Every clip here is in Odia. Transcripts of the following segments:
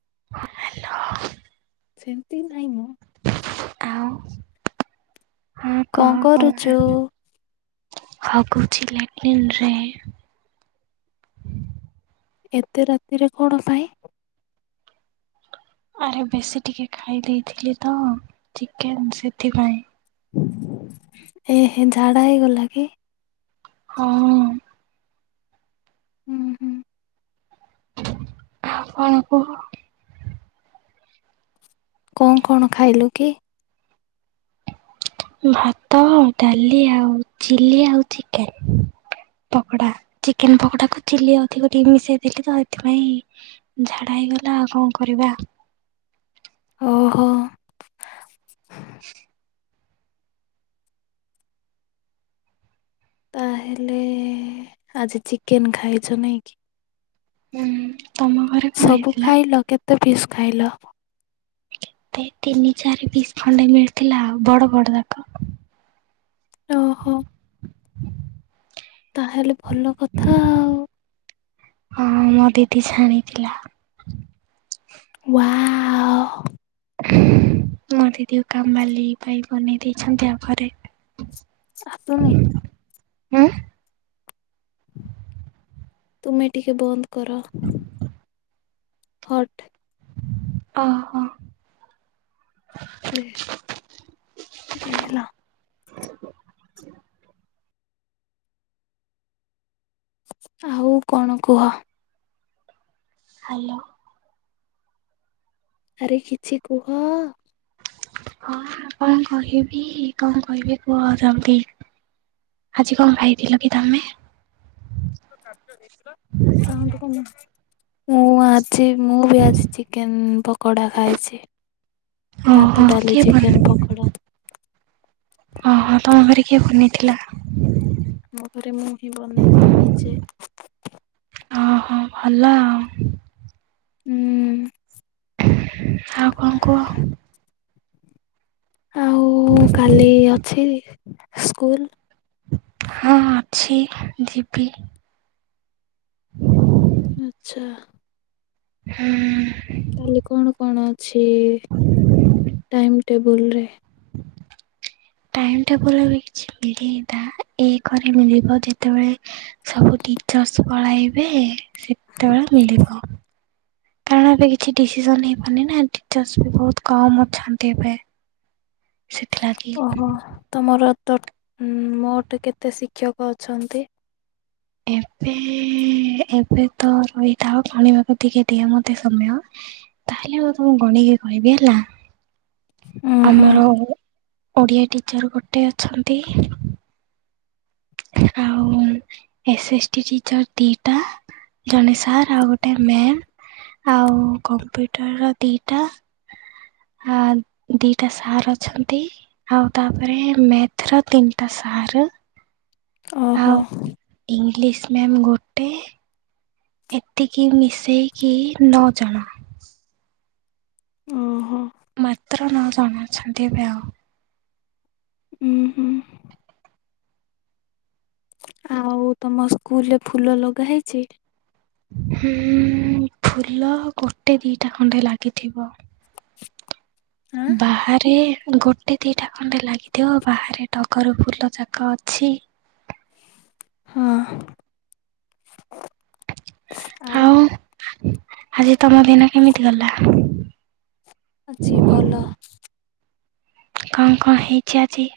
[inaudible] ସେମତି ନାହିଁ ମ। ହଁ ହଁ କଣ କହ କରୁଛୁ? [unintelligible] ହଗୁଛି ଲାଟିନ୍ ରେ। ଏତେ ରାତିରେ କଣ ପାଇଁ? ଆରେ ବେଶୀ ଟିକେ ଖାଇ ଦେଇଥିଲି ତ ଚିକେନ୍ ସେଥିପାଇଁ। ଏହେ ଝାଡା ହେଇଗଲା କି? ହଁ। ଉଁ ହୁଁ। ଆଉ କଣ କୁହ? କଣ କଣ ଖାଇଲୁ କି? ଭାତ ଡାଲି ଆଉ ଚିଲି ଆଉ ଚିକେନ୍। ପକଡା ଚିକେନ ପକଡା କୁ ଚିଲି ଅଧିକ ଟିକେ ମିଶେଇ ଦେଲି ତ ଏଥିପାଇଁ ଝାଡା ହେଇଗଲା ଆଉ କଣ କରିବା। ଓହୋ [inaudible] [inaudible] ତାହେଲେ ଆଜି ଚିକେନ୍ ଖାଇଛ ନାଇଁ କି? ହୁଁ ତମ ଘରେ କଣ ସବୁ ହେଇଥିଲା? ଖାଇଲ କେତେ ପିସ୍ ଖାଇଲ? କେତେ ତିନି ଚାରି ପିସ୍ ଖଣ୍ଡେ ମିଳିଥିଲା ଆଉ, ବଡ ବଡ ଯାକ। ଓହୋ। ତାହେଲେ ଭଲ କଥା ଆଉ ହଁ ମୋ ଦିଦି ଛାଣିଥିଲା। ୱାଓ! [inaudible] ମୋ ଦିଦି କୁ କାମ ବାଲି ପାଇଁ ବନେଇ ଦେଇଛନ୍ତି ଆଉ ଘରେ ଆତୁ ନି। ଉଁ? ତୁମେ ଟିକେ ବନ୍ଦ କର, ହଟ୍ ଅ ହଁ। ଦେ ଦେ ଲୋ। ଆଉ କଣ କୁହ? ହାଲୋ। ଆରେ କିଛି କୁହ। ହଁ କଣ କହିବି କଣ କହିବି କୁହ ଜଲଦି? ଆଜି କଣ ଖାଇଥିଲ କି ତମେ? [unintelligible] ମୁଁ ଆ ଚି ମୁଁ ବି ଆଜି ଚିକେନ ପକୋଡ଼ା ଖାଇଛି। ଓହୋ ଭାତ ଡାଲି କିଏ ଚିକେନ ପକୋଡ଼ା। ଓ ହଁ ତମ ଘରେ କିଏ ବନେଇଥିଲା। ମୋ ଘରେ ମୁଁ ହିଁ ବନେଇଥିଲି ନିଜେ। ଓହୋ ଭଲ ଆଉ। ହୁଁ। ଆଉ କଣ କୁହ। ଆଉ କାଲି ଅଛି ସ୍କୁଲ। ହଁ ଅଛି ଯିବି। ଆଚ୍ଛା। ହୁଁ। କାଲି କଣ କଣ ଅଛି ଟାଇମ୍ ଟେବୁଲରେ। ଟାଇମ ଟେବୁଲ ଏବେ କିଛି ମିଳିନତା। ଏକରେ ମିଳିବ ଯେତେବେଳେ ସବୁ ଟିଚର୍ସ ପଳାଇବେ। ସେତେବେଳେ ମିଳିବ। କାରଣ ଏବେ କିଛି ଡିସିସନ ନେଇପରୁନିନା ଟିଚର୍ସ ବି ବହୁତ କମ ଅଛନ୍ତି ଏବେ। ସେଥିଲାଗି। ଓହୋ ତମର। ତ ମୋଟ୍ କେତେ ଶିକ୍ଷକ ଅଛନ୍ତି? ଏବେ ଏବେ ତ ରହିଥାଅ ଭାଳିବାକୁ ଟିକେ ଦିଅ ମତେ ସମୟ। ତାହେଲେ ମୁଁ ତମକୁ ଗଣିକି କହିବି ହେଲା। ଉଁ ହୁଁ। ଓଡ଼ିଆ ଟିଚର ଗୋଟେ ଅଛନ୍ତି। ଆଉ ଏସ ଏସ ଟି ଟିଚର ଦିଟା ଜଣେ ସାର୍ ଆଉ ଗୋଟେ ଉଁ ମ୍ୟାମ ଆଉ କମ୍ପ୍ୟୁଟର ର ଦିଟା। ଆ ଦିଟା ସାର ଅଛନ୍ତି ଆଉ ତାପରେ ମେଥର ତିନିଟା ସା ସାର୍ ଓହୋ ଆଉ ଇଂଲିଶ ମ୍ୟାମ ଗୋଟେ। ଏତିକି ମିଶେଇକି ନ ଜଣ। ଓ ମାତ୍ର ନ ଜଣ ଅଛନ୍ତି ଏବେ ଆଉ। ହୁଁ ହୁଁ। ଆଉ ତମ ସ୍କୁଲ ରେ ଫୁଲ ଲଗା ହେଇଛି। ହୁଁ ଫୁଲ ଗୋଟେ ଦିଟା ଖଣ୍ଡେ ଲାଗିଥିବ। ଆଁ ବାହାରେ। ଗୋଟେ ଦିଟା ଖଣ୍ଡେ ଲାଗିଥିବ ବାହାରେ ଟଗର ଫୁଲଯାକ ଅଛି। ହଁ। ଆଉ। ଆଜି ତମ ଦିନ କେମିତି ଗଲା? ଅଛି ଭଲ। କଣ କଣ ହେଇଚି ଆଜି?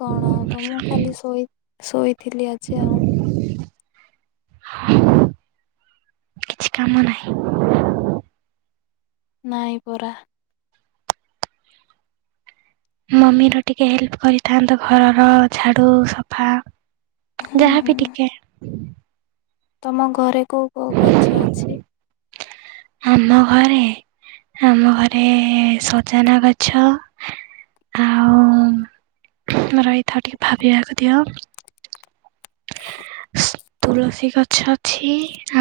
କଣ ହବ ମୁଁ ଖାଲି ଶୋଇ ଶୋଇଥିଲି ଆଜି ଆଉ। କିଛି କାମ ନାହିଁ। ନାଇପରା। ମମିର ଟିକେ ହେଲ୍ପ କରିଥାନ୍ତ ଘରର ଝାଡୁ ସଫା ହୁଁ ହୁଁ ଯାହାବି ଟିକେ ତମ ଘରେ କୋଉ କୋଉ ଗଛ ଅଛି? ଆମ ଘରେ ଆମ ଘରେ ସଜନା ଗଛ ଆଉ ତୁମେ ରହିଥାଏ ଟିକେ ଭାବିିବାକୁ ଦିଅ? ତୁଳସୀ ଗଛ। ଛି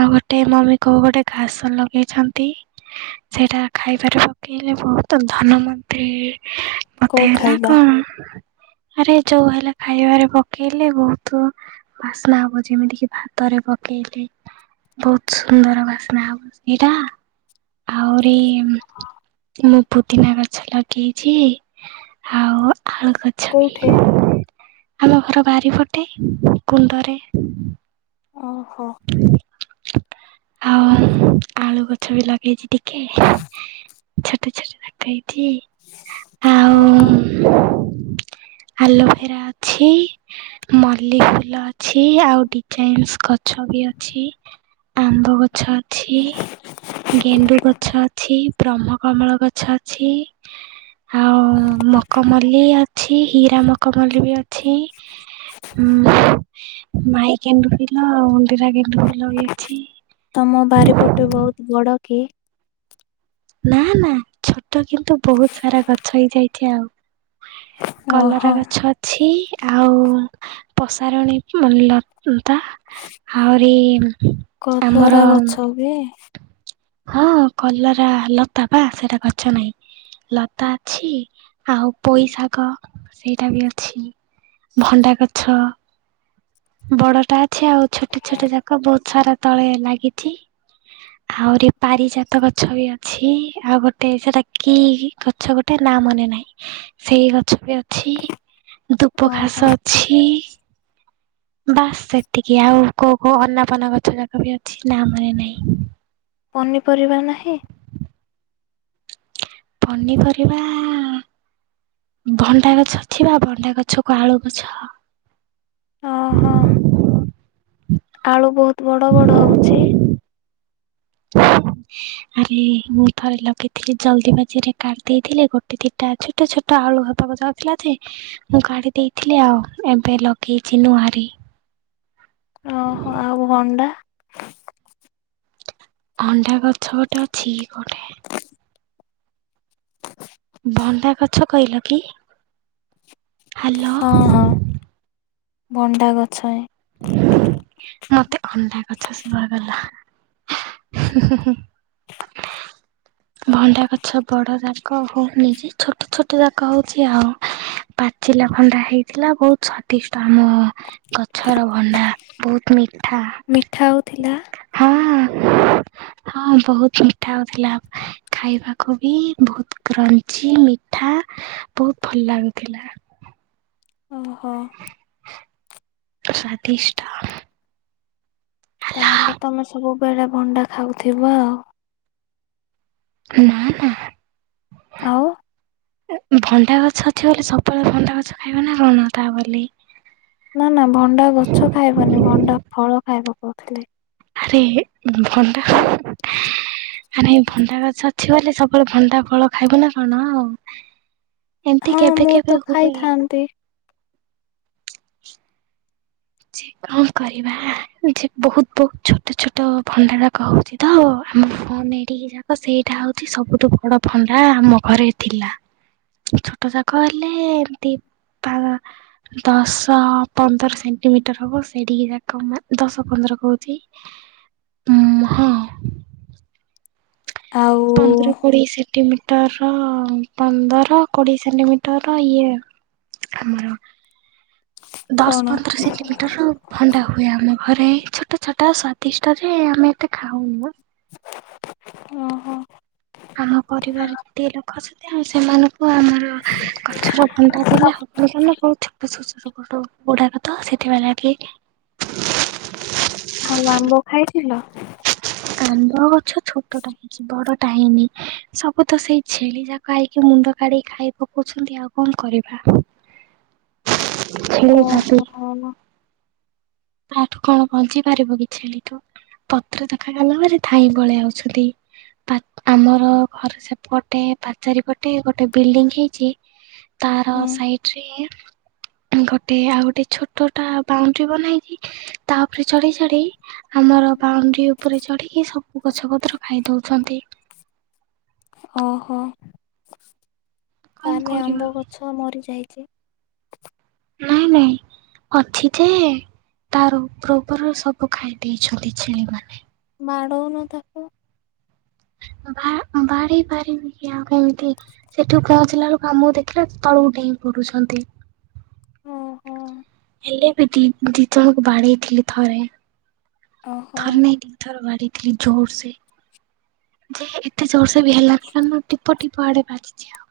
ଆଉ ଗୋଟେ ମମି କୋ ଗୋଟେ ଘାସ ଲଗେଇଛନ୍ତି ସେଇଟା ଖାଇପାର ପକେଇଲେ ବହୁତ ଧନମନ୍ଦ୍ରୀ କୋଉ ମତେ ହେଲା ଖାଇବା? କଣ? ଆରେ ଯୋଉ ହେଲା ଖାଇବାରେ ପକେଇଲେ ବହୁତ- ବାସ୍ନା ହବ ଯେମିତି କିି ଭାତରେ ପକେଇଲେ। ବହୁତ ସୁନ୍ଦର ବାସ୍ନା ଇରା ଆହୁରି ମୁଁ ପୁଦିନା ଗଛ ଲଗେଇଛି ଆଉ ଆଳୁ ଗଛ ବି କୋଉଠି ଆମ ଘର ବାରିପଟେ। କୁନ୍ଦୁରି ଓହୋ। ଆଉ ଆଳୁ ଗଛ ବି ଲଗେଇଛି ଟିକେ ଛୋଟ ଛୋଟ କ ହେଇଛିି ଓହୋ ଆଉ ଆଲୋବେରା ଅଛି। ମଲ୍ଲି ଫୁଲ ଅଛି ଆଉ ଡିଜାଇନସ ଗାଛ ଅଛି ଆମ୍ବ ଗଛ ବି ଗଛ ଅଛି ଗେଣ୍ଡୁ ଗଛ ଅଛି ବ୍ରହ୍ମ କମଳ ଗଛ ଅଛି। ଆଉ ମକମଲ୍ଲି ଅଛି ହୀରା ମକମଲ୍ଲି ବି ଅଛି। ହୁଁ ମାଇ କେ ରୁ ତମ ବାରିପଟେ ବହୁତ ବଡ଼ କି? ନା ନା ଛୋଟ କିନ୍ତୁ ବହୁତ ସାରା ଗଛ ହେଇଯାଇଛି ଆଉ। କଲରା ଓହୋ ଗଛ ଅଛି ଆଉ ପସାରଣୀ ହେଇ ହିଁ ଭଲ ତ ଆହୁରି କଲରା ଆମର ଗଛ ବି ହଁ କଲରା ଲତା ବା ସେଇଟା ଗଛ ନାହିଁ। ଲତା ଅଛି ଆଉ ପୋଇଶାଗ ସେଇଟା ବି ଅଛି। ଭଣ୍ଡା ଗଛ ବଡଟା ଅଛି ଆଉ ଛୋଟ ଛୋଟ ଯାକ ବହୁତ ସାରା ତଳେ ଲାଗିଛି ଆହୁରି ପାରିଜାତ ଗଛ ବି ଅଛି ଆଉ ଗୋଟେ ସେଟା କି ଗଛ ଗୋଟେ ନା ମନେ ନାହିଁ। ସେଇ ଗଛ ବି ଅଛି ଧୂବ ଓହୋ ଘାସ ଅଛି। ବାସ୍ ସେତିକି ଆଉ କୋଉ କୋଉ ଅନାପନା ଗଛ ଯାକ ବି ଅଛି ନାଁ ମନେ ନାଇଁ। ପନିପରିବା ନାହିଁ। ପନିପରିବା ଭଣ୍ଡା ଗଛ ଅଛି ବା ଭଣ୍ଡା ଗଛକୁ ଆଳୁ ଗଛ। ଓହୋ ଆଳୁ ବହୁତ ବଡ ବଡ ହଉଛି। [inaudible] ଆରେ ମୁଁ ଥରେ ଲଗେଇଥିଲି ଜଲ୍ଦି ବାଜିରେ କାଢ଼ି ଦେଇଥିଲେ ଗୋଟେ ଦିଟା ଛୋଟ ଛୋଟ ଗଟ ଆଳୁ ହେବାକୁ ଅଛି ମୁଁ କାଢି ଦେଇଥିଲି ଆଉ ଏବେ ଲଗେଇଛି ନୁଆରି ଓହୋ ଆଉ ଭଣ୍ଡା ଭଣ୍ଡା ଗଛ ଗୋଟେ ଅଛି ଗୋଟେ ଭଣ୍ଡା ଗଛ କହିଲ କି ହ୍ୟାଲୋ। ହଁ ହଁ ଭଣ୍ଡା ଗଛରେ ମତେ ଅଣ୍ଡା ଗଛ ଶୁଆଗଲା। ହୁଁ ହୁଁ ହୁଁ। ଭଣ୍ଡା ଗଛ ବଡ ଜାଗ ହଉନି ଯେ ଛୋଟ ଛୋଟ ଯାଗ ହଉଛି ଆଉ। ପାଚିଲା ଭଣ୍ଡା ହେଇଥିଲା ବହୁତ ସ୍ଵାଦିଷ୍ଟ ଆମ ଗ ଗଛର ଭଣ୍ଡା ବହୁତ ମିଠା ମିଠା ହଉଥିଲା ହଁ। [inaudible] ହଁ ବହୁତ ମିଠା ହଉଥିଲା। ଖାଇବାକୁ ବି ବହୁତ କ୍ରଞ୍ଚି ମିଠା ବହୁତ ଭଲ ଲାଗୁଥିଲା। ଓହୋ। ସ୍ୱାଦିଷ୍ଟ। ତାହେଲେ ତମେ ସବୁ ବେଳେ ଭଣ୍ଡା ଖାଉଥିବ ଆଉ। ନା ନା। ଆଉ ଭଣ୍ଡା ଗଛ ଅଛି ବୋଲି ସବୁବେଳେ ଭଣ୍ଡା ଗଛ ଖାଇବ ନା କଣ ତା ବୋଲି? ନା ନା ଭଣ୍ଡା ଗଛ ଖାଇବନି ଭଣ୍ଡା ଫଳ ଖାଇବ କହୁଥିଲେ। ଆରେ ଭଣ୍ଡା ଆରେ ଭୋଣ୍ଡା ଗଛ। କିଛି ବଲେ ସବୁବେଳେ ଭଣ୍ଡା ଫଳ ଖାଇବୁ ନା କଣ ଆଉ ଏମତି ହଁ କେବେ ମୁଁ କେବେ ତ ହୁଏ? ଖାଇଥାନ୍ତି ଯେ କଣ କରିବା ଯେ ବହୁତ ବହୁତ ଛୋଟ ଛୋଟ ଭଣ୍ଡାରା କହୁଛି ତ। ଆମ ଫନ ଏଠିକି ଯାକ ସେଇଟା ହଉଛି ସବୁଠୁ ବଡ ଫନଟା ଆମ ଘରେ ଥିଲା। ଛୋଟ ଯାକ ହେଲେ ଏମତି ତା ଦଶ ପନ୍ଦର ସେଣ୍ ମିଟର ହବ ସେଠିକି ଯାକ, ଦଶ ପନ୍ଦର କହୁଛି ହଁ ହଁ। ଆଉ ମିଟର ପନ୍ଦର କୋଡିଏ ସେଣ୍ଟିମିଟର ଇଏ ଆମର କଣ ଦଶ ପନ୍ଦର ସେଣ୍ଟିମିଟର ଭଣ୍ଡା ହୁଏ ଆମ ଘରେ ଛୋଟ ଛୋଟ ସ୍ଵାଦିଷ୍ଟ ରେ ଆମେ ଏତେ ଖାଉନୁ। ଓହୋ। ଆମ ପରିବାର ଏତେ ଲୋକ ଅଛନ୍ତି ଆ ସେମାନଙ୍କୁ ଆମର ଗଛର ଭଣ୍ଡା ଦେଲେ ହବାନ [unintelligible] ଗୁଡାକ। ତ ସେତବେଲା କି ଆଉ ଆମ୍ବ ଖାଇଥିଲ? ଆମ୍ବ ଗଛ ଛୋଟ ଟା ହେଇଛି ବଡ କାହିଁନି ସବୁ ତ ସେଇ ଛେଳି ଯାକ ଆଇକି ମୁଣ୍ଡ କାଢିକି ଖାଇ ପକଉଛନ୍ତି ଆଉ କଣ କରିବା [inaudible] ଓହୋ [inaudible] ତାଠୁ କଣ ପହଞ୍ଚି ପାରିବ କି ଛେଳିଠୁ ପତ୍ର ଦେଖା ଗଲା ପରେ ଥାଇଁ ଗଳେଇ ଆଉଛନ୍ତି। ପା ଆମର ଘରେ ସେପଟେ ପାଚାରୀ ପଟେ ଗୋଟେ ବିଲଡିଙ୍ଗ ହେଇଛି। ତାର ହୁଁ ସାଇଡରେ ଗୋଟେ ଆଉ ଗୋଟେ ଛୋଟଟା ବାଉଣ୍ଡ୍ରି ବନା ହେଇକି ତାପରେ ଚଢେଇ ଚଢେଇ ଆମର ବାଉଣ୍ଡି ଉପରେ ଚଢିକି ସବୁ ଗଛ ପତ୍ର ଖାଇ ଦଉଛନ୍ତି। ଓହୋ କଣ ତାହେଲେ କରିବା ଆମ୍ବ ଗଛ ମରିଯାଇ ଚି ନାଇଁ ନାଇଁ। ଅଛି ଯେ ତାର ଉପର ଉପର ସବୁ ଖାଇ ଦେଇଛନ୍ତି ଛେଳି ମାନେ। ମାଡ଼ଉନ ତାକୁ। ବା ବାଢେଇ ପାରିବି କି ଆଉ କେମିତି ସେଠୁ କ ଞ୍ଚିଲା ବେଳକୁ କ ଆାମକୁ ଦେଖିଲେ ତଳୁ ଡେଇଁ ପଡୁଛନ୍ତି। [inaudible] [inaudible] ଓହୋ ହେଲେ ବି ଦି ଦି ଜଣଙ୍କୁ ବାଡ଼େଇ ଥିଲି ଥରେ। ଓହୋ। ଥରେ ନାଇ ଦିଥର ବଡେଇ ଥିଲି ଜୋରସେ ଯେ ଏତେ ଜୋରସେ ବି ହେଲା ଟିପ ଟିପ ଆଡେ ବାଜିଛି ଆଉ।